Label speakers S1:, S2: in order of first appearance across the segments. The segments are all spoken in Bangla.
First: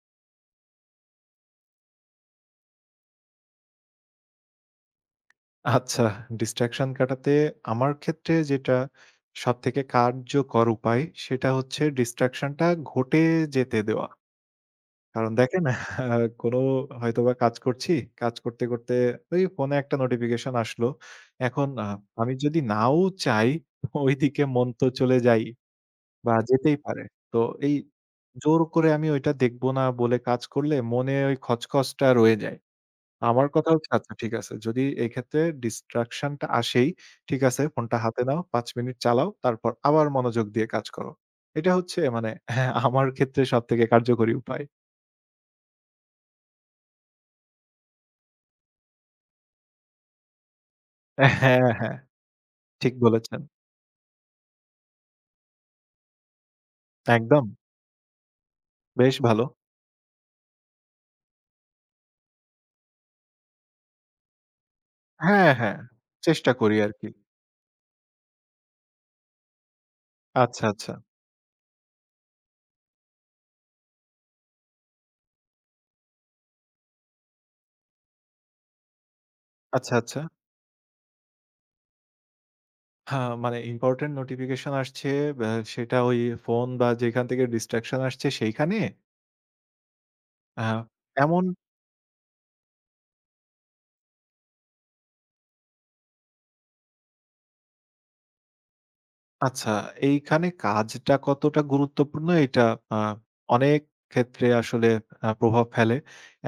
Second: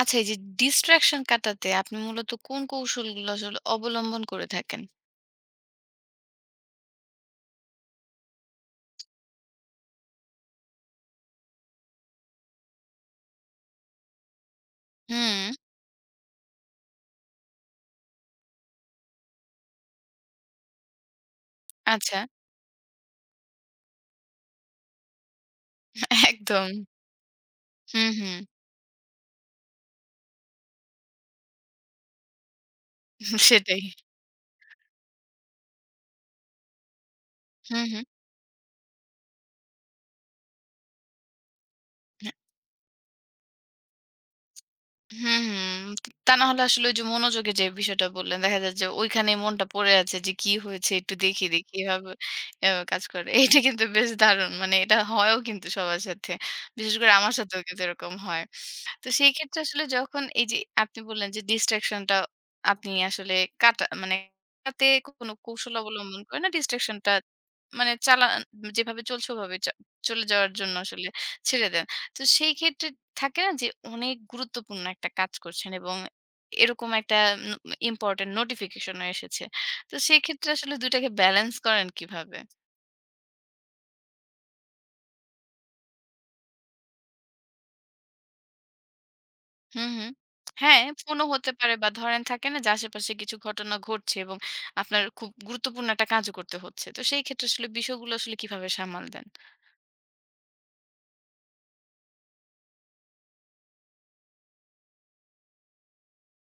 S1: আচ্ছা, এই যে ডিস্ট্রাকশন কাটাতে আপনি মূলত কোন কৌশলগুলো আসলে অবলম্বন করে থাকেন?
S2: আচ্ছা, distraction কাটাতে আমার ক্ষেত্রে যেটা সবথেকে কার্যকর উপায় সেটা হচ্ছে distraction টা ঘটে যেতে দেওয়া। কারণ
S1: হুম।
S2: দেখেন কোন হয়তোবা কাজ করছি, কাজ করতে, করতে ওই ফোনে একটা নোটিফিকেশন আসলো। এখন
S1: আচ্ছা।
S2: আমি যদি নাও চাই ওইদিকে মন তো চলে যাই বা
S1: একদম।
S2: যেতেই পারে। তো এই
S1: হুম, হুম।
S2: জোর করে আমি ওইটা দেখব না বলে কাজ করলে মনে ওই খচখচটা রয়ে যায়। আমার কথা
S1: সেটাই।
S2: হচ্ছে আচ্ছা ঠিক আছে। যদি এই ক্ষেত্রে distraction টা আসেই, ঠিক আছে
S1: হুম,
S2: ফোনটা
S1: হুম।
S2: হাতে নাও, ৫ মিনিট চালাও, তারপর আবার মনোযোগ দিয়ে কাজ করো। এটা হচ্ছে মানে হ্যাঁ, আমার ক্ষেত্রে সবথেকে কার্যকরী উপায়।
S1: হুম, হুম। তা না হলে আসলে ওই যে মনোযোগের যে বিষয়টা বললেন, দেখা যায় যে ওইখানেই মনটা পড়ে আছে যে কি হয়েছে একটু দেখি,
S2: হ্যাঁ,
S1: দেখি
S2: হ্যাঁ,
S1: এভাবে, এভাবে
S2: ঠিক
S1: কাজ করে।
S2: বলেছেন।
S1: এটা কিন্তু বেশ দারুণ। মানে এটা হয়ও কিন্তু সবার সাথে। বিশেষ করে আমার
S2: একদম,
S1: সাথেও কিন্তু এরকম হয়। তো
S2: বেশ
S1: সেই
S2: ভালো।
S1: ক্ষেত্রে আসলে যখন এই যে আপনি বললেন যে distraction টা আপনি আসলে কাটা মানে কাটাতে কোনো
S2: হ্যাঁ,
S1: কৌশল
S2: হ্যাঁ,
S1: অবলম্বন করে না,
S2: চেষ্টা করি
S1: distraction
S2: আরকি।
S1: টা মানে চালান, যেভাবে চলছে ওভাবে চলে যাওয়ার
S2: আচ্ছা,
S1: জন্য
S2: আচ্ছা,
S1: আসলে ছেড়ে দেন। তো সেই ক্ষেত্রে থাকে না যে অনেক গুরুত্বপূর্ণ একটা কাজ করছেন এবং এরকম একটা ইম্পোর্টেন্ট নোটিফিকেশন এসেছে। তো
S2: আচ্ছা, আচ্ছা।
S1: সেক্ষেত্রে আসলে ২ টাকে ব্যালেন্স করেন কিভাবে?
S2: হ্যাঁ, মানে ইম্পোর্টেন্ট নোটিফিকেশন আসছে, ব্যা সেটা ওই ফোন বা যেখান থেকে ডিস্ট্রাকশন আসছে সেইখানে
S1: হুম, হুম।
S2: আ
S1: হ্যাঁ, ফোনও
S2: এমন
S1: হতে পারে, বা ধরেন থাকে না যে আশেপাশে কিছু ঘটনা ঘটছে এবং আপনার খুব গুরুত্বপূর্ণ একটা কাজও করতে হচ্ছে। তো সেই ক্ষেত্রে আসলে বিষয়গুলো আসলে কিভাবে সামাল দেন?
S2: আচ্ছা, এইখানে কাজটা কতটা গুরুত্বপূর্ণ এটা আ অনেক ক্ষেত্রে আসলে প্রভাব ফেলে।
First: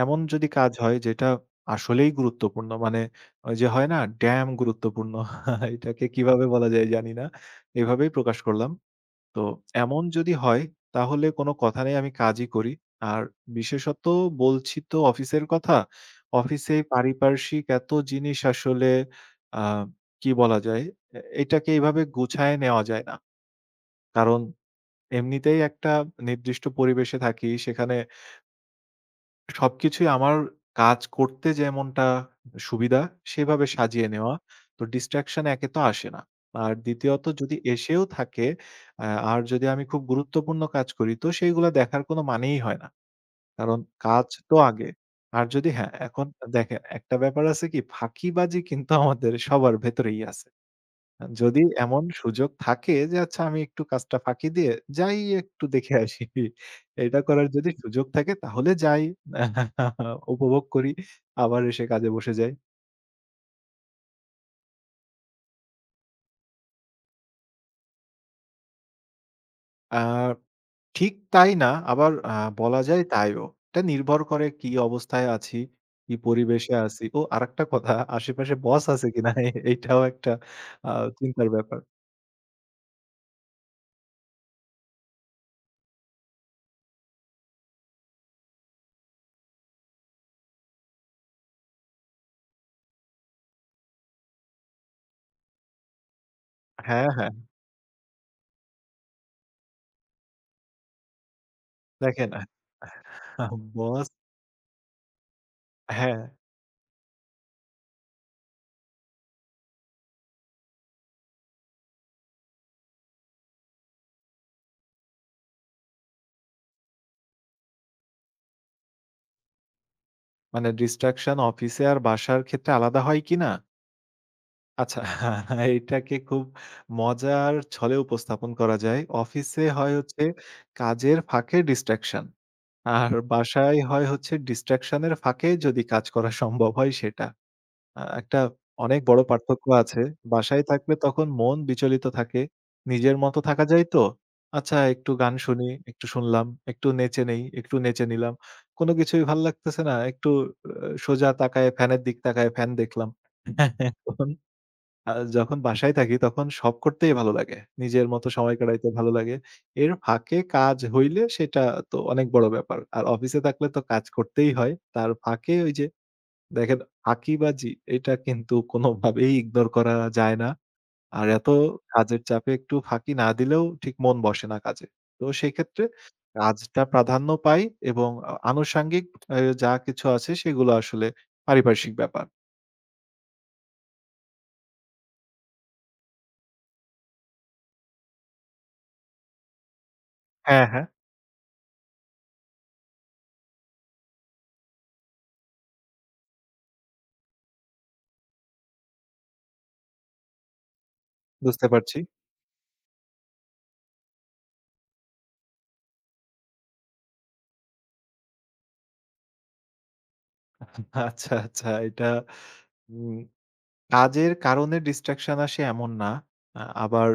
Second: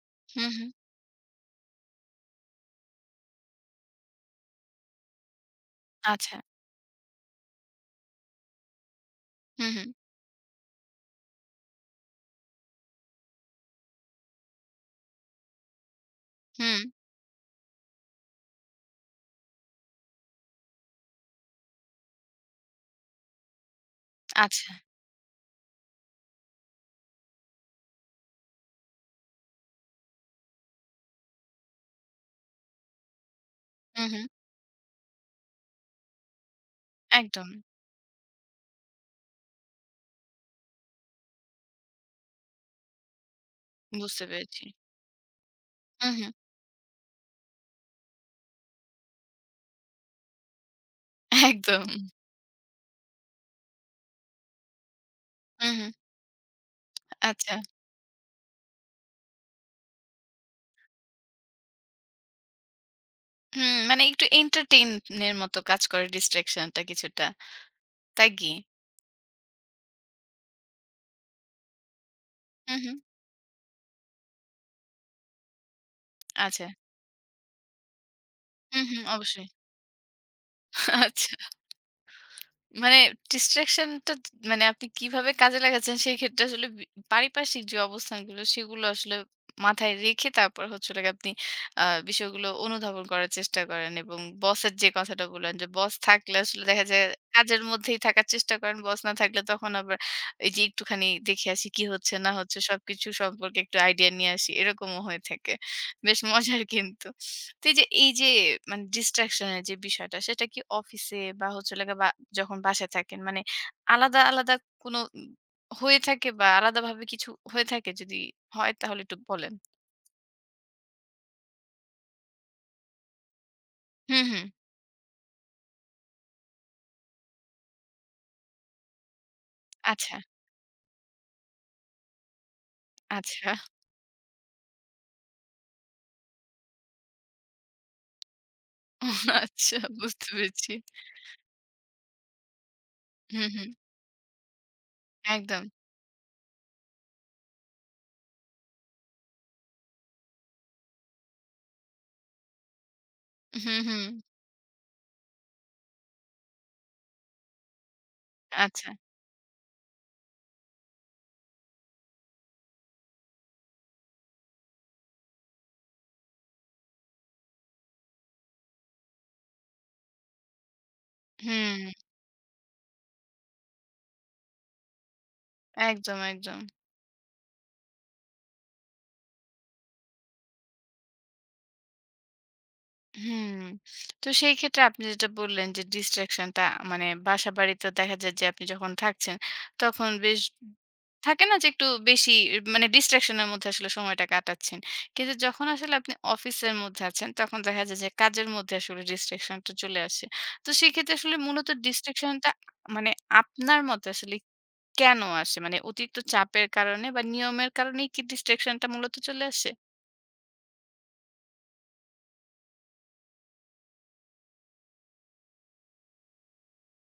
S2: এমন যদি
S1: হুম, হুম।
S2: কাজ হয় যেটা আসলেই গুরুত্বপূর্ণ মানে ওই যে হয় না ড্যাম গুরুত্বপূর্ণ এটাকে
S1: আচ্ছা।
S2: কিভাবে বলা যায় জানি না। এভাবেই প্রকাশ করলাম। তো
S1: হুম, হুম।
S2: এমন যদি হয় তাহলে কোনো কথা নেই আমি কাজই করি। আর বিশেষত বলছি তো অফিসের কথা। অফিসে
S1: হুম।
S2: পারিপার্শ্বিক এত জিনিস আসলে আ কি বলা যায়? এটাকে এভাবে গুছায় নেওয়া যায় না। কারণ
S1: আচ্ছা।
S2: এমনিতেই একটা নির্দিষ্ট পরিবেশে থাকি। সেখানে সবকিছুই আমার কাজ করতে যেমনটা সুবিধা, সেভাবে
S1: হুম,
S2: সাজিয়ে
S1: হুম।
S2: নেওয়া। তো ডিসট্রাকশন একে তো আসে না। আর দ্বিতীয়ত
S1: একদম।
S2: যদি এসেও থাকে, আ আর যদি আমি খুব গুরুত্বপূর্ণ কাজ করি, তো সেইগুলা দেখার কোনো মানেই হয় না। কারণ
S1: বুঝতে
S2: কাজ তো
S1: পেরেছি।
S2: আগে। আর যদি হ্যাঁ,
S1: হুম,
S2: এখন
S1: হুম।
S2: দেখেন একটা ব্যাপার আছে কি ফাঁকিবাজি কিন্তু আমাদের সবার ভেতরেই আছে। যদি
S1: একদম।
S2: এমন সুযোগ থাকে যে আচ্ছা আমি একটু কাজটা ফাঁকি দিয়ে যাই একটু
S1: হুম, হুম।
S2: দেখে আসি। এটা করার
S1: আচ্ছা।
S2: যদি সুযোগ থাকে তাহলে যাই। উপভোগ করি। আবার এসে কাজে বসে যাই।
S1: হুম, মানে একটু এন্টারটেইন এর মতো কাজ করে ডিসট্রাকশন টা কিছুটা। তাই কি?
S2: আ ঠিক তাই না আবার
S1: হু,
S2: বলা
S1: হু।
S2: যায় তাইও। এটা নির্ভর করে কি অবস্থায় আছি, কি
S1: আচ্ছা।
S2: পরিবেশে আছি। ও আরেকটা কথা আশেপাশে
S1: হু,
S2: বস
S1: হু,
S2: আছে কিনা
S1: অবশ্যই।
S2: এইটাও একটা আ
S1: আচ্ছা।
S2: চিন্তার ব্যাপার।
S1: মানে distraction টা মানে আপনি কিভাবে কাজে লাগাচ্ছেন, সেই ক্ষেত্রে আসলে পারিপার্শ্বিক যে অবস্থানগুলো সেগুলো আসলে মাথায় রেখে তারপর হচ্ছে হলো গিয়ে আপনি আ বিষয়গুলো অনুধাবন করার চেষ্টা করেন, এবং বসের যে কথাটা বললেন যে বস থাকলে আসলে দেখা যায়
S2: হ্যাঁ, হ্যাঁ।
S1: কাজের মধ্যেই থাকার চেষ্টা করেন। বস না থাকলে তখন আবার এই যে একটুখানি দেখে আসি কি হচ্ছে না
S2: দেখেন
S1: হচ্ছে, সবকিছু সম্পর্কে একটু
S2: বস
S1: আইডিয়া নিয়ে আসি। এরকমও হয়ে থাকে। বেশ
S2: হ্যাঁ,
S1: মজার কিন্তু। তো এই যে মানে ডিস্ট্রাকশন এর যে বিষয়টা, সেটা কি অফিসে বা হচ্ছে লাগে, বা যখন বাসায় থাকেন মানে আলাদা আলাদা কোনো হয়ে থাকে বা আলাদাভাবে কিছু হয়ে থাকে, যদি হয় তাহলে একটু বলেন।
S2: মানে ডিস্ট্রাকশন অফিসে আর বাসার ক্ষেত্রে আলাদা হয় কিনা?
S1: হুম, হুম।
S2: আচ্ছা এটাকে খুব মজার ছলে উপস্থাপন করা যায়। অফিসে হয়
S1: আচ্ছা,
S2: হচ্ছে কাজের ফাঁকে ডিসট্রাকশন। আর
S1: আচ্ছা।
S2: বাসায় হয় হচ্ছে ডিসট্রাকশন এর ফাঁকে যদি কাজ করা সম্ভব হয় সেটা। একটা অনেক বড় পার্থক্য
S1: আচ্ছা,
S2: আছে।
S1: বুঝতে
S2: বাসায়
S1: পেরেছি।
S2: থাকলে তখন মন বিচলিত থাকে। নিজের মতো
S1: হুম,
S2: থাকা
S1: হুম।
S2: যায় তো। আচ্ছা একটু গান
S1: একদম।
S2: শুনি, একটু শুনলাম, একটু নেচে নেই, একটু নেচে নিলাম। কোন কিছুই ভাল লাগতেছে না। একটু আ সোজা তাকায়ে ফ্যানের দিক তাকায়ে ফ্যান দেখলাম।
S1: হুম, হুম।
S2: আ যখন বাসায় থাকি তখন শখ করতেই ভালো লাগে। নিজের মতো সময়
S1: আচ্ছা।
S2: কাটাইতে ভালো লাগে। এর ফাঁকে কাজ হইলে সেটা তো অনেক বড় ব্যাপার। আর অফিসে থাকলে তো কাজ করতেই হয়। তার ফাঁকে ওই যে দেখেন ফাঁকিবাজি এটা কিন্তু কোনোভাবেই ইগনোর করা যায় না। আর এত
S1: হুম।
S2: কাজের চাপে একটু ফাঁকি না দিলেও ঠিক মন বসে না কাজে। তো সেক্ষেত্রে
S1: একদম, একদম।
S2: কাজটা প্রাধান্য পায় এবং আনুষাঙ্গিক যা কিছু আছে সেগুলো আসলে পারিপার্শ্বিক ব্যাপার।
S1: হুম। তো সেই ক্ষেত্রে আপনি যেটা বললেন যে ডিস্ট্রাকশনটা মানে বাসা-বাড়িতে দেখা যায় যে আপনি যখন থাকছেন তখন বেশ
S2: হ্যাঁ, হ্যাঁ
S1: থাকে না যে একটু বেশি মানে ডিস্ট্রাকশন এর মধ্যে আসলে সময়টা কাটাচ্ছেন। কিন্তু যখন আসলে আপনি অফিসের মধ্যে আছেন তখন দেখা যায় যে কাজের মধ্যে আসলে ডিস্ট্রাকশনটা চলে আসে। তো সেক্ষেত্রে আসলে
S2: বুঝতে
S1: মূলত
S2: পারছি।
S1: ডিস্ট্রাকশনটা মানে আপনার মতে আসলে কেন আসে? মানে অতিরিক্ত চাপের কারণে বা নিয়মের কারণেই কি ডিস্ট্রাকশনটা মূলত চলে আসে?
S2: আচ্ছা, আচ্ছা এটা উম কাজের কারণে ডিসট্রাকশন আসে এমন না। আবার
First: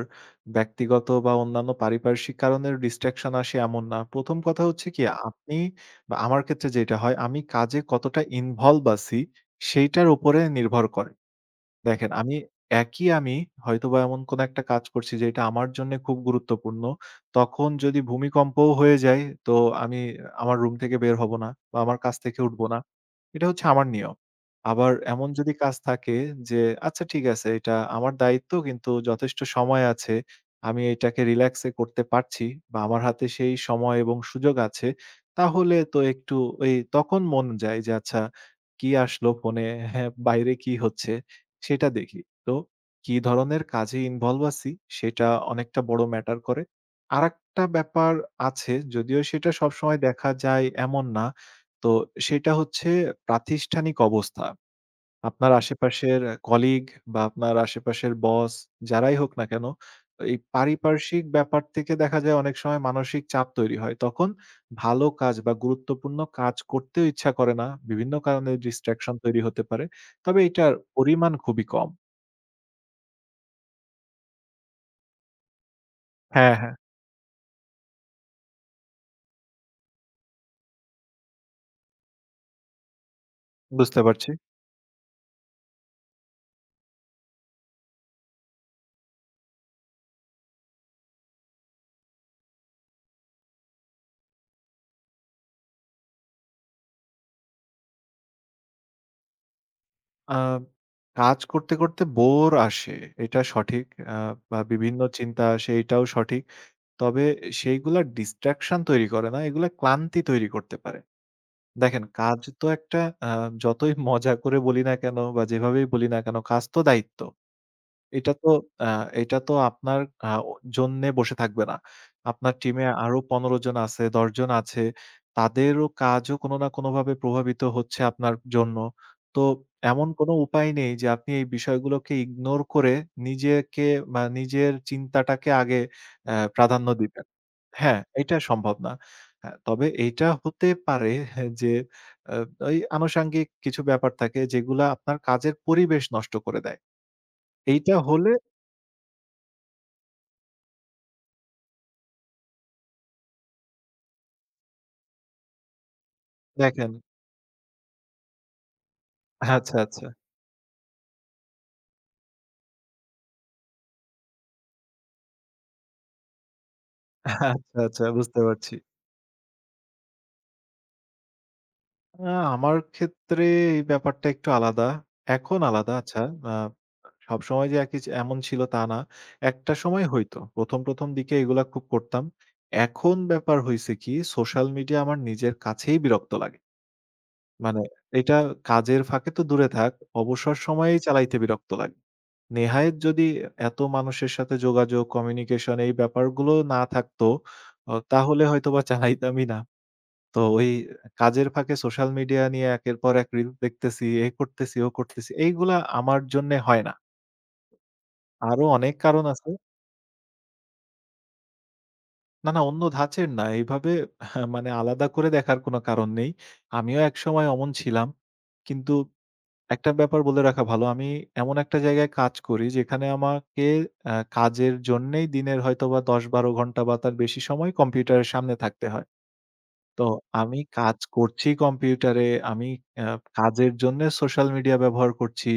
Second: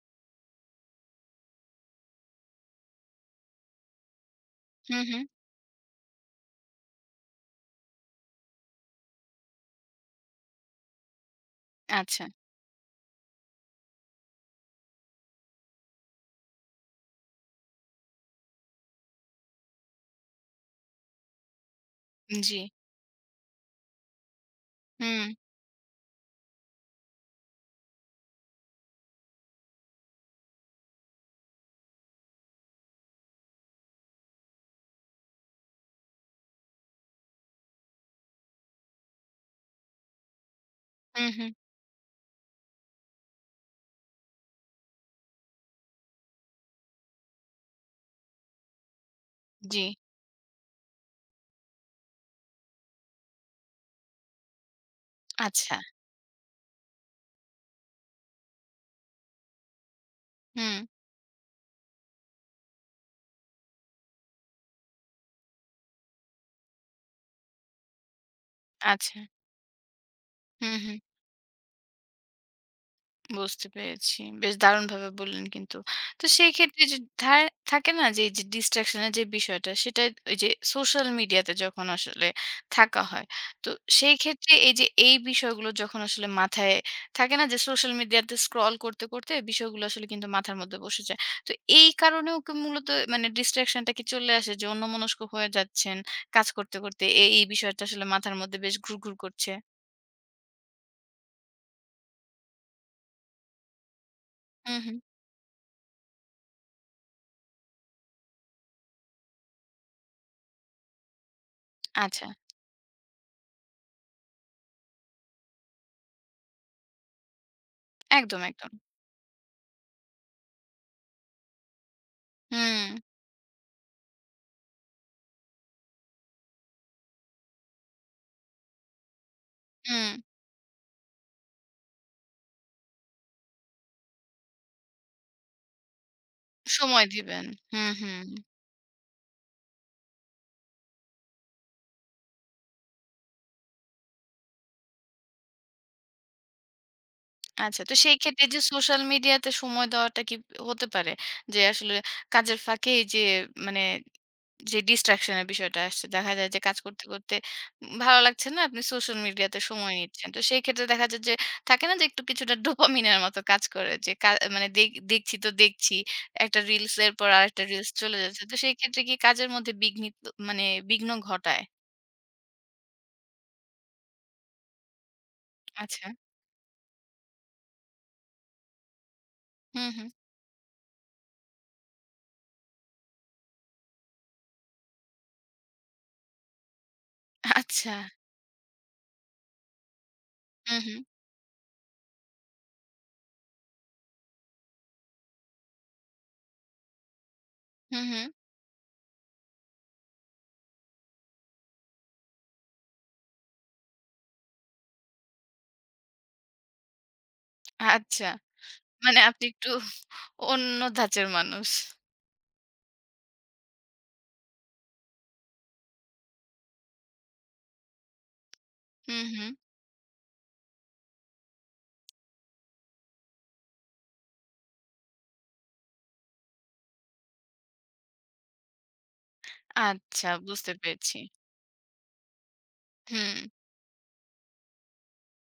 S2: ব্যক্তিগত বা অন্যান্য পারিপার্শ্বিক কারণেও ডিসট্রাকশন আসে এমন না। ১ম কথা হচ্ছে
S1: হুম,
S2: কি
S1: হুম।
S2: আপনি বা আমার ক্ষেত্রে যেটা হয় আমি কাজে কতটা ইনভলভ আছি সেইটার উপরে নির্ভর করে। দেখেন
S1: আচ্ছা।
S2: আমি একই আমি হয়তোবা এমন কোনো একটা কাজ করছি যেটা আমার জন্যে খুব গুরুত্বপূর্ণ। তখন যদি ভূমিকম্পও হয়ে যায় তো আমি আমার রুম থেকে বের হব না বা আমার কাজ থেকে
S1: জি।
S2: উঠব না। এটা হচ্ছে আমার নিয়ম। আবার
S1: হুম,
S2: এমন যদি কাজ থাকে যে আচ্ছা ঠিক আছে এটা আমার দায়িত্ব কিন্তু যথেষ্ট সময় আছে। আমি এটাকে রিল্যাক্সে করতে পারছি বা আমার হাতে সেই সময় এবং সুযোগ আছে। তাহলে তো একটু ওই তখন মন যায় যে আচ্ছা কি আসলো ফোনে? হ্যাঁ, বাইরে কি হচ্ছে?
S1: হুম, হুম।
S2: সেটা দেখি। তো কি ধরনের কাজে ইনভলভ আছি সেটা অনেকটা বড় ম্যাটার করে। আরেকটা ব্যাপার আছে যদিও সেটা
S1: জি।
S2: সবসময় দেখা যায় এমন না। তো সেটা হচ্ছে প্রাতিষ্ঠানিক অবস্থা। আপনার
S1: আচ্ছা।
S2: আশেপাশের কলিগ বা আপনার আশেপাশের বস যারাই হোক না কেন, এই
S1: হুম।
S2: পারিপার্শ্বিক ব্যাপার থেকে দেখা যায় অনেক সময় মানসিক চাপ তৈরি হয়। তখন ভালো কাজ বা গুরুত্বপূর্ণ কাজ করতেও ইচ্ছা করে না। বিভিন্ন কারণে distraction
S1: আচ্ছা।
S2: তৈরি হতে পারে। তবে এটার
S1: হুম, হুম।
S2: পরিমাণ খুবই কম।
S1: বুঝতে পেরেছি। বেশ দারুণভাবে বললেন কিন্তু। তো সেই
S2: হ্যাঁ, হ্যাঁ,
S1: ক্ষেত্রে যে থাকে না যে, এই যে ডিসট্রাকশন এর যে বিষয়টা, সেটা ওই যে সোশ্যাল মিডিয়াতে যখন আসলে থাকা হয়। তো
S2: বুঝতে
S1: সেই
S2: পারছি।
S1: ক্ষেত্রে এই যে এই বিষয়গুলো যখন আসলে মাথায় থাকে না যে সোশ্যাল মিডিয়াতে স্ক্রল করতে, করতে বিষয়গুলো আসলে কিন্তু মাথার মধ্যে বসে যায়। তো এই কারণেও কি মূলত মানে ডিসট্রাকশন টা কি চলে আসে যে অন্যমনস্ক হয়ে যাচ্ছেন কাজ করতে, করতে এই বিষয়টা আসলে মাথার মধ্যে বেশ ঘুরঘুর করছে?
S2: আ কাজ করতে, করতে বোর আসে, এটা সঠিক। আ বা
S1: হুম, হুম।
S2: বিভিন্ন চিন্তা আসে, এটাও সঠিক। তবে সেইগুলা distraction তৈরি করে না, এগুলা ক্লান্তি তৈরি করতে পারে। দেখেন
S1: আচ্ছা।
S2: কাজ তো একটা আ যতই মজা করে বলি না কেন বা যেভাবেই বলি না কেন কাজ তো দায়িত্ব। এটা
S1: একদম,
S2: তো
S1: একদম।
S2: আ এটা তো আপনার আ ও জন্যে বসে থাকবে না। আপনার
S1: হুম,
S2: টিমে আরো ১৫ জন আছে, ১০ জন আছে। তাদেরও কাজও কোনো না কোনোভাবে প্রভাবিত হচ্ছে আপনার জন্য। তো এমন
S1: হুম।
S2: কোনো উপায় নেই যে আপনি এই বিষয়গুলোকে ইগনোর করে নিজেকে বা নিজের চিন্তাটাকে আগে প্রাধান্য
S1: সময়
S2: দিবেন।
S1: দিবেন। হুম,
S2: হ্যাঁ,
S1: হুম।
S2: এটা সম্ভব না। হ্যাঁ, তবে এইটা হতে পারে হ্যাঁ, যে আ ওই আনুষাঙ্গিক কিছু ব্যাপার থাকে যেগুলা আপনার কাজের পরিবেশ নষ্ট করে দেয়।
S1: আচ্ছা, তো
S2: এইটা
S1: সেই
S2: হলে
S1: ক্ষেত্রে যে সোশ্যাল মিডিয়াতে সময় দেওয়াটা কি হতে পারে? যে আসলে কাজের ফাঁকে এই যে মানে যে ডিস্ট্রাকশন এর বিষয়টা আসছে। দেখা যায় যে কাজ
S2: দেখেন।
S1: করতে, করতে ভালো লাগছে না, আপনি সোশ্যাল মিডিয়াতে
S2: আচ্ছা,
S1: সময়
S2: আচ্ছা।
S1: নিচ্ছেন। তো সেই ক্ষেত্রে দেখা যায় যে থাকে না যে একটু কিছুটা ডোপামিনের মতো কাজ করে যে মানে দেখ দেখছি তো দেখছি। একটা রিলস এর পর
S2: আচ্ছা,
S1: আরেকটা রিলস
S2: আচ্ছা
S1: চলে
S2: বুঝতে
S1: যাচ্ছে। তো সেই
S2: পারছি।
S1: ক্ষেত্রে কি কাজের মধ্যে বিঘ্নিত মানে বিঘ্ন ঘটায়?
S2: আ আমার ক্ষেত্রে এই ব্যাপারটা একটু আলাদা। এখন আলাদা
S1: আচ্ছা।
S2: আচ্ছা। আ সবসময় যে একই যে এমন ছিল তা না। একটা
S1: হুম,
S2: সময়
S1: হুম।
S2: হইতো। ১ম দিকে এগুলা খুব করতাম। এখন ব্যাপার হইছে কি সোশ্যাল মিডিয়া আমার নিজের কাছেই বিরক্ত লাগে। মানে
S1: আচ্ছা।
S2: এটা কাজের ফাঁকে তো দূরে থাক, অবসর
S1: হুম, হুম।
S2: সময়েই চালাইতে বিরক্ত লাগে। নেহায়েত যদি এত মানুষের সাথে যোগাযোগ, কমিউনিকেশন এই ব্যাপারগুলো না থাকতো,
S1: হুম, হুম।
S2: তাহলে হয়তোবা চালাইতামই না। তো ওই কাজের ফাঁকে সোশ্যাল মিডিয়া নিয়ে একের পর এক রিল দেখতেছি, এ করতেছি, ও করতেছি। এইগুলা আমার জন্যে হয় না।
S1: আচ্ছা।
S2: আরো অনেক
S1: মানে
S2: কারণ
S1: আপনি
S2: আছে।
S1: একটু অন্য ধাঁচের মানুষ।
S2: না, না অন্য ধাঁচের না। এইভাবে মানে আলাদা করে দেখার কোনো কারণ নেই। আমিও একসময় অমন ছিলাম। কিন্তু
S1: হুম, হুম।
S2: একটা ব্যাপার বলে রাখা ভালো। আমি এমন একটা জায়গায় কাজ করি যেখানে আমাকে কাজের জন্যেই দিনের হয়তোবা ১০-১২ ঘন্টা বা তার বেশি সময় কম্পিউটারের সামনে থাকতে হয়। তো
S1: আচ্ছা,
S2: আমি
S1: বুঝতে
S2: কাজ
S1: পেরেছি।
S2: করছি কম্পিউটারে, আমি আ
S1: হুম,
S2: কাজের জন্যে সোশ্যাল মিডিয়া ব্যবহার করছি।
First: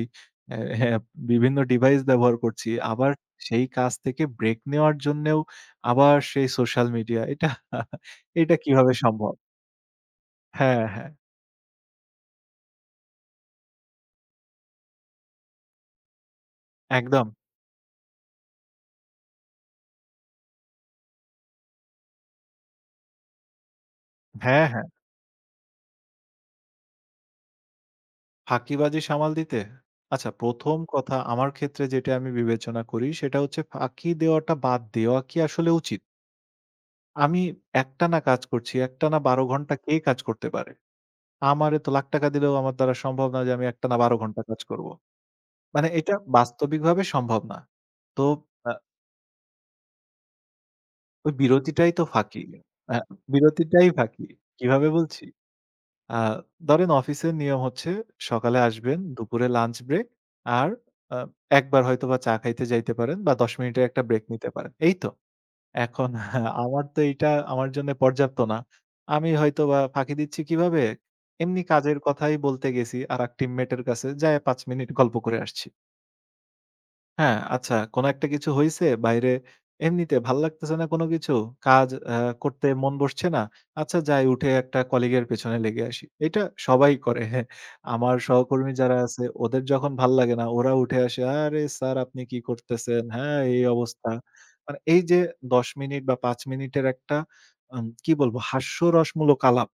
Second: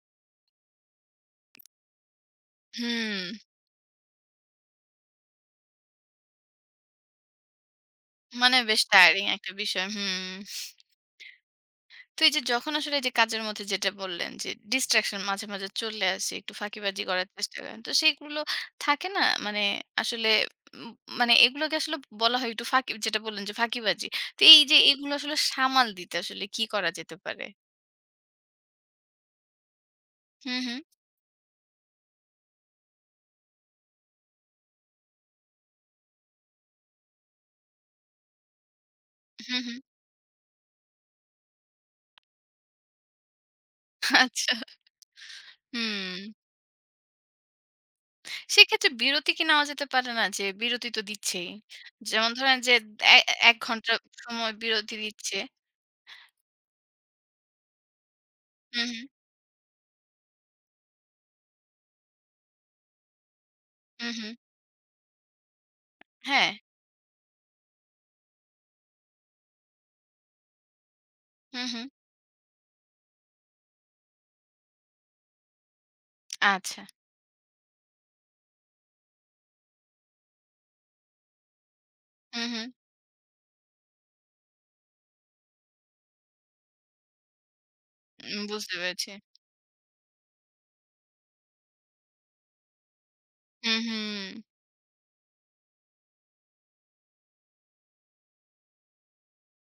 S2: হ্যাঁ, বিভিন্ন ডিভাইস ব্যবহার করছি। আবার
S1: হুম।
S2: সেই কাজ থেকে ব্রেক নেওয়ার জন্যেও আবার সেই সোশ্যাল মিডিয়া। এটা এটা
S1: মানে বেশ
S2: কিভাবে
S1: টায়ারিং
S2: সম্ভব?
S1: একটা বিষয়। হুম।
S2: হ্যাঁ, হ্যাঁ,
S1: তো এই যে যখন আসলে এই যে কাজের মধ্যে যেটা বললেন যে ডিসট্রাকশন মাঝে, মাঝে চলে আসে, একটু ফাঁকিবাজি করার
S2: একদম।
S1: চেষ্টা করেন। তো সেইগুলো থাকে না, মানে আসলে উম মানে এগুলোকে আসলে বলা হয় একটু ফাঁকি, যেটা বললেন যে ফাঁকিবাজি। তো এই
S2: হ্যাঁ,
S1: যে
S2: হ্যাঁ,
S1: এগুলো আসলে সামাল দিতে আসলে কি করা যেতে পারে?
S2: ফাঁকিবাজি সামাল দিতে? আচ্ছা
S1: হুম,
S2: ১ম
S1: হুম,
S2: কথা আমার ক্ষেত্রে যেটা আমি বিবেচনা করি সেটা হচ্ছে ফাঁকি দেওয়াটা বাদ দেওয়া কি আসলে উচিত? আমি একটানা কাজ করছি। একটানা ১২
S1: হুম,
S2: ঘন্টা
S1: হুম।
S2: কে কাজ করতে পারে? আমারে তো লাখ টাকা দিলেও আমার দ্বারা সম্ভব না যে আমি একটানা ১২ ঘন্টা
S1: আচ্ছা।
S2: কাজ করব। মানে এটা
S1: হুম।
S2: বাস্তবিকভাবে সম্ভব না। তো আ
S1: সেক্ষেত্রে বিরতি কি নেওয়া যেতে পারে না? যে বিরতি তো
S2: ওই
S1: দিচ্ছেই।
S2: বিরতিটাই তো
S1: যেমন
S2: ফাঁকি।
S1: ধরেন যে
S2: আ
S1: এ
S2: বিরতিটাই
S1: ১ ঘন্টা
S2: ফাঁকি।
S1: সময়
S2: কিভাবে
S1: বিরতি
S2: বলছি?
S1: দিচ্ছে।
S2: আ ধরেন অফিসের নিয়ম হচ্ছে সকালে
S1: হুম,
S2: আসবেন,
S1: হুম,
S2: দুপুরে লাঞ্চ ব্রেক আর আ একবার হয়তোবা চা খাইতে যাইতে পারেন বা ১০ মিনিটের একটা
S1: হুম,
S2: ব্রেক
S1: হুম।
S2: নিতে পারেন। এই তো। এখন
S1: হ্যাঁ,
S2: আমার তো এইটা আমার জন্য পর্যাপ্ত না। আমি হয়তোবা ফাঁকি দিচ্ছি কিভাবে? এমনি
S1: হুম, হুম।
S2: কাজের কথাই বলতে গেছি আরেক টিমমেটের কাছে যায়া ৫ মিনিট গল্প করে আসছি।
S1: আচ্ছা।
S2: হ্যাঁ, আচ্ছা কোন একটা কিছু হইছে বাইরে এমনিতে ভাল লাগতেছে না কোনো কিছু, কাজ
S1: হুম, হুম।
S2: করতে মন বসছে না। আচ্ছা যাই উঠে একটা কলিগের পেছনে লেগে আসি। এটা সবাই করে। হ্যাঁ, আমার সহকর্মী
S1: বুঝতে
S2: যারা
S1: পেরেছি।
S2: আছে ওদের যখন ভাল লাগে না ওরা উঠে আসে, "আরে স্যার আপনি কি করতেছেন? হ্যাঁ, এই
S1: হুম,
S2: অবস্থা।"
S1: হুম।
S2: মানে এই যে ১০ মিনিট বা ৫ মিনিটের একটা কি বলবো হাস্যরসমূলক আলাপ।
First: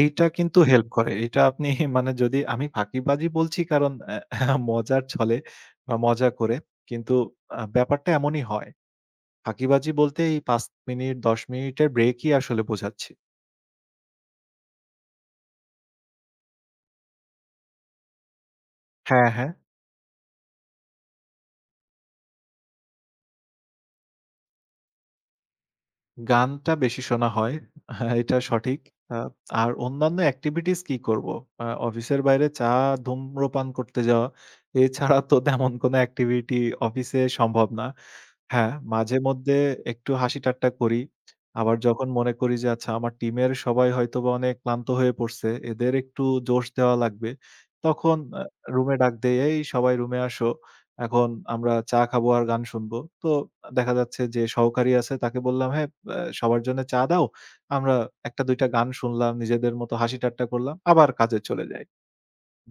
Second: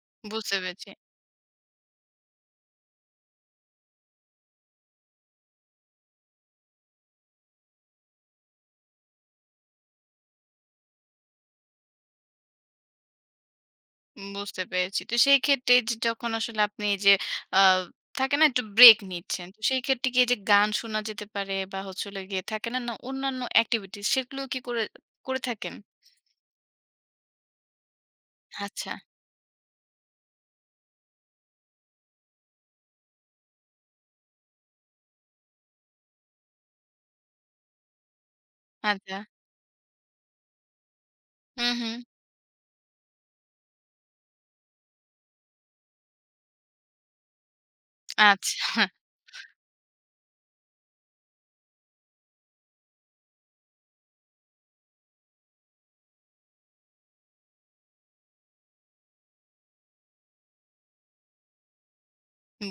S2: এইটা
S1: বুঝতে
S2: কিন্তু
S1: পেরেছি,
S2: হেল্প করে। এইটা আপনি মানে যদি আমি ফাঁকিবাজি বলছি কারণ মজার ছলে বা মজা করে। কিন্তু ব্যাপারটা এমনই হয়। ফাঁকিবাজি বলতে এই ৫ মিনিট ১০ মিনিটের ব্রেকই আসলে বোঝাচ্ছি।
S1: বুঝতে পেরেছি। তো সেই ক্ষেত্রে যে যখন আসলে আপনি এই যে আ থাকে না একটু ব্রেক
S2: হ্যাঁ,
S1: নিচ্ছেন।
S2: হ্যাঁ।
S1: তো সেই ক্ষেত্রে কি এই যে গান শোনা যেতে পারে, বা হচ্ছে হলো গিয়ে থাকে না, না অন্যান্য এক্টিভিটিস সেগুলো কি করে করে থাকেন?
S2: গানটা বেশি শোনা হয়। হ্যাঁ, এটা সঠিক।
S1: আচ্ছা,
S2: আ আর অন্যান্য এক্টিভিটিস কি করব? অফিসের বাইরে চা ধূম্রপান করতে যাওয়া, এছাড়া তো তেমন কোনো এক্টিভিটি অফিসে সম্ভব না। হ্যাঁ,
S1: আচ্ছা।
S2: মাঝেমধ্যে একটু হাসি-ঠাট্টা করি।
S1: হুম,
S2: আবার
S1: হুম।
S2: যখন মনে করি যে আচ্ছা আমার টিমের সবাই হয়তোবা অনেক ক্লান্ত হয়ে পড়ছে, এদের একটু জোশ দেওয়া লাগবে। তখন
S1: আচ্ছা।
S2: রুমে ডাক দেই, "এই সবাই রুমে আসো। এখন আমরা চা খাবো আর গান শুনবো।" তো দেখা যাচ্ছে যে সহকারী আছে তাকে বললাম, "হ্যাঁ সবার জন্য চা দাও। আমরা ১ ২ টা গান শুনলাম, নিজেদের মতো হাসি-ঠাট্টা করলাম, আবার কাজে চলে যাই।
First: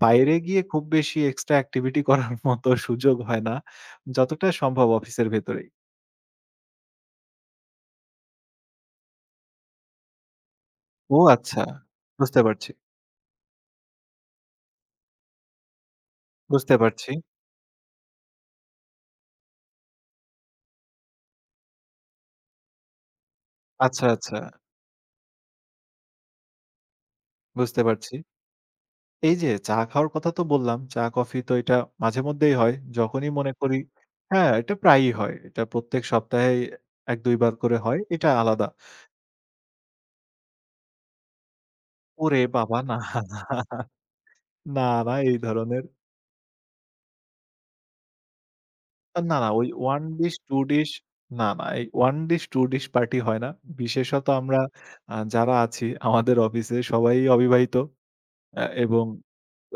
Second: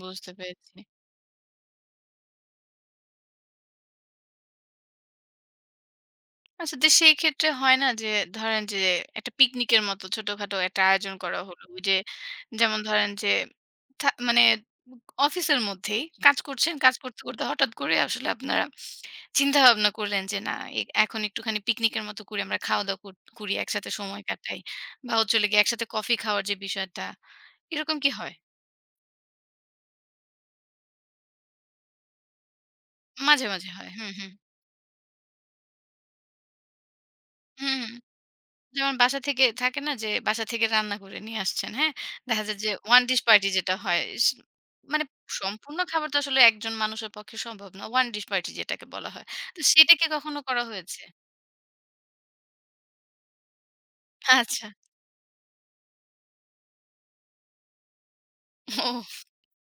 S1: বুঝতে
S2: বাইরে গিয়ে
S1: পেরেছি।
S2: খুব বেশি এক্সট্রা এক্টিভিটি করার মতো সুযোগ হয় না, যতটা সম্ভব অফিসের ভেতরেই।
S1: আচ্ছা, তো সেই ক্ষেত্রে হয় না যে ধরেন যে একটা পিকনিকের মতো ছোটখাটো একটা আয়োজন
S2: ও
S1: করা হলো।
S2: আচ্ছা!
S1: ওই যে
S2: বুঝতে পারছি,
S1: যেমন ধরেন যে মানে অফিসের মধ্যেই কাজ করছেন,
S2: বুঝতে
S1: কাজ
S2: পারছি।
S1: করতে, করতে হঠাৎ করে আসলে আপনারা চিন্তাভাবনা করলেন যে না, এখন একটুখানি পিকনিকের মতো করে আমরা খাওয়া-দাওয়া করি, একসাথে
S2: আচ্ছা,
S1: সময়
S2: আচ্ছা,
S1: কাটাই বা হচ্ছে হলো গিয়ে একসাথে কফি খাওয়ার যে বিষয়টা,
S2: বুঝতে
S1: এরকম কি
S2: পারছি।
S1: হয়?
S2: এই যে চা খাওয়ার কথা তো বললাম, চা-কফি তো এটা মাঝেমধ্যেই হয়। যখনই
S1: মাঝে,
S2: মনে
S1: মাঝে
S2: করি
S1: হয়। হুম, হুম।
S2: হ্যাঁ, এটা প্রায়ই হয়। এটা প্রত্যেক সপ্তাহেই ১ ২ বার
S1: হুম,
S2: করে
S1: হুম।
S2: হয়। এটা আলাদা।
S1: যেমন বাসা থেকে থাকে না যে বাসা থেকে রান্না করে নিয়ে আসছেন, হ্যাঁ?
S2: ওরে
S1: দেখা যায় যে
S2: বাবা! না,
S1: ওয়ান ডিশ পার্টি যেটা হয়, স
S2: না,
S1: মানে
S2: না এই
S1: সম্পূর্ণ
S2: ধরনের
S1: খাবার তো আসলে একজন মানুষের পক্ষে সম্ভব না। ওয়ান ডিশ পার্টি যেটাকে বলা হয়।
S2: না, না
S1: তো
S2: ওই
S1: সেটা
S2: 1
S1: কি
S2: ডিশ
S1: কখনো
S2: 2
S1: করা
S2: ডিশ
S1: হয়েছে?
S2: না, না এই 1 ডিশ 2 ডিশ পার্টি হয় না। বিশেষত আমরা
S1: আচ্ছা।
S2: যারা আছি আমাদের অফিসে সবাই অবিবাহিত
S1: ও,
S2: এবং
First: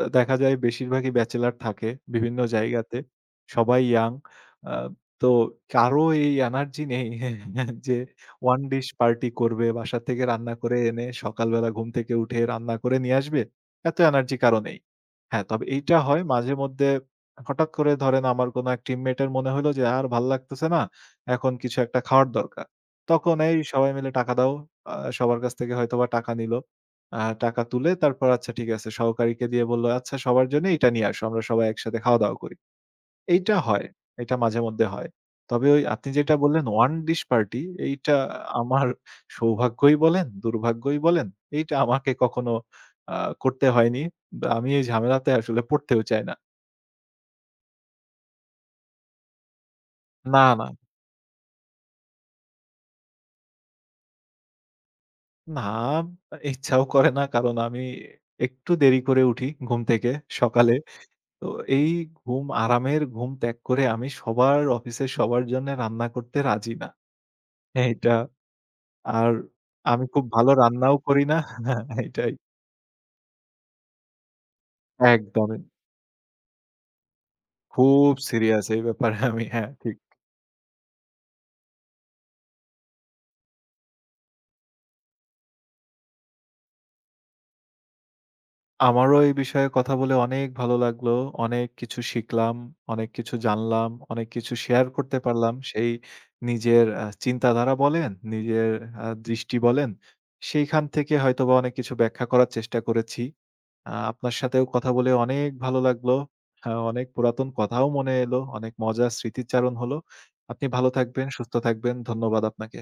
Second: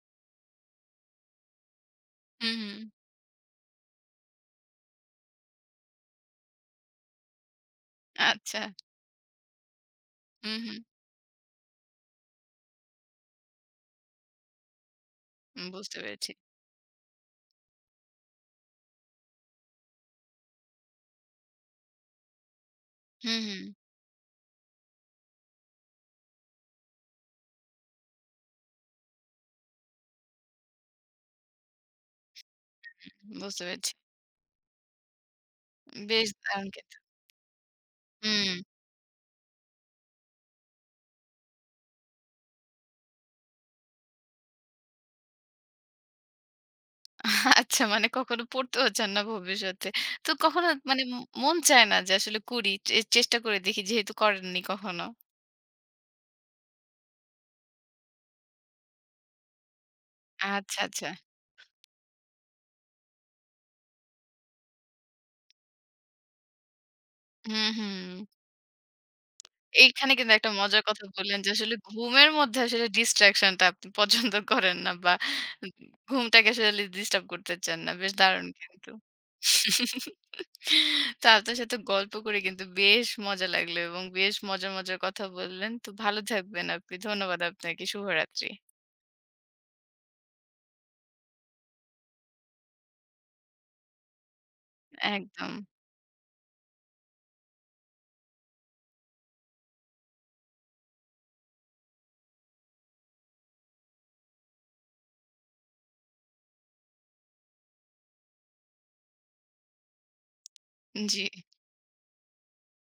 S2: দেখা যায় বেশিরভাগই ব্যাচেলর থাকে বিভিন্ন
S1: হুম, হুম।
S2: জায়গাতে। সবাই ইয়াং। আ তো কারো এই এনার্জি নেই যে
S1: আচ্ছা।
S2: ওয়ান ডিশ পার্টি করবে, বাসা থেকে রান্না
S1: হুম, হুম।
S2: করে এনে সকালবেলা ঘুম থেকে উঠে রান্না করে নিয়ে আসবে। এত এনার্জি কারো নেই। হ্যাঁ, তবে এইটা
S1: বুঝতে
S2: হয়
S1: পেরেছি।
S2: মাঝেমধ্যে হঠাৎ করে ধরেন আমার কোনো এক টিমমেট এর মনে হইলো যে আর ভাল লাগতেছে না। এখন কিছু একটা খাওয়ার দরকার। তখন
S1: হুম,
S2: এই
S1: হুম।
S2: সবাই মিলে টাকা দাও। সবার কাছ থেকে হয়তোবা টাকা নিল। আ টাকা তুলে তারপর আচ্ছা ঠিক আছে সহকারীকে দিয়ে বলল, "আচ্ছা সবার জন্য এটা নিয়ে আসো। আমরা সবাই একসাথে খাওয়া-দাওয়া করি।" এইটা
S1: বুঝতে
S2: হয়।
S1: পেরেছি।
S2: এটা মাঝেমধ্যে হয়। তবে ওই আপনি
S1: বেশ
S2: যেটা বললেন
S1: দারুণ
S2: one
S1: কিন্তু।
S2: dish party এইটা
S1: হুম।
S2: আমার সৌভাগ্যই বলেন, দুর্ভাগ্যই বলেন, এইটা আমাকে কখনো আ করতে হয়নি। বা আমি এই ঝামেলাতে আসলে পড়তেও চাই না।
S1: আচ্ছা, মানে কখনো পড়তেও চান না ভবিষ্যতে। তো
S2: না,
S1: কখনো
S2: না,
S1: মানে মন চায় না যে আসলে করি। চেষ্টা করে দেখি যেহেতু করেননি কখনো।
S2: না ইচ্ছাও করে না কারণ আমি একটু দেরি করে উঠি ঘুম থেকে সকালে।
S1: আচ্ছা, আচ্ছা।
S2: তো এই আরামের ঘুম ত্যাগ করে আমি সবার অফিসের সবার জন্য রান্না করতে রাজি না।
S1: হুম, হুম।
S2: এইটা আর আমি
S1: এইখানে
S2: খুব
S1: কিন্তু একটা
S2: ভালো
S1: মজার
S2: রান্নাও
S1: কথা
S2: করি না।
S1: বললেন যে আসলে
S2: হ্যাঁ,
S1: ঘুমের
S2: এটাই।
S1: মধ্যে আসলে distraction টা আপনি পছন্দ করেন না, বা
S2: একদমই।
S1: ঘুমটাকে আসলে ডিস্টার্ব করতে চান না।
S2: খুব
S1: বেশ দারুণ
S2: সিরিয়াস এই
S1: কিন্তু।
S2: ব্যাপারে আমি। হ্যাঁ, ঠিক।
S1: তো আপনার সাথে গল্প করে কিন্তু বেশ মজা লাগলো এবং বেশ মজার, মজার কথা বললেন। তো ভালো থাকবেন আপনি। ধন্যবাদ আপনাকে। শুভরাত্রি।
S2: আমারও এই বিষয়ে কথা বলে অনেক ভালো লাগলো। অনেক কিছু শিখলাম, অনেক কিছু জানলাম, অনেক কিছু শেয়ার করতে
S1: একদম।
S2: পারলাম। সেই নিজের চিন্তাধারা বলেন, নিজের দৃষ্টি বলেন, সেইখান থেকে হয়তোবা অনেক কিছু ব্যাখ্যা করার চেষ্টা করেছি। আপনার সাথেও কথা বলে অনেক ভালো লাগলো। হ্যাঁ, অনেক পুরাতন কথাও মনে এলো, অনেক মজার স্মৃতিচারণ হলো। আপনি ভালো
S1: জি।
S2: থাকবেন, সুস্থ থাকবেন। ধন্যবাদ আপনাকে।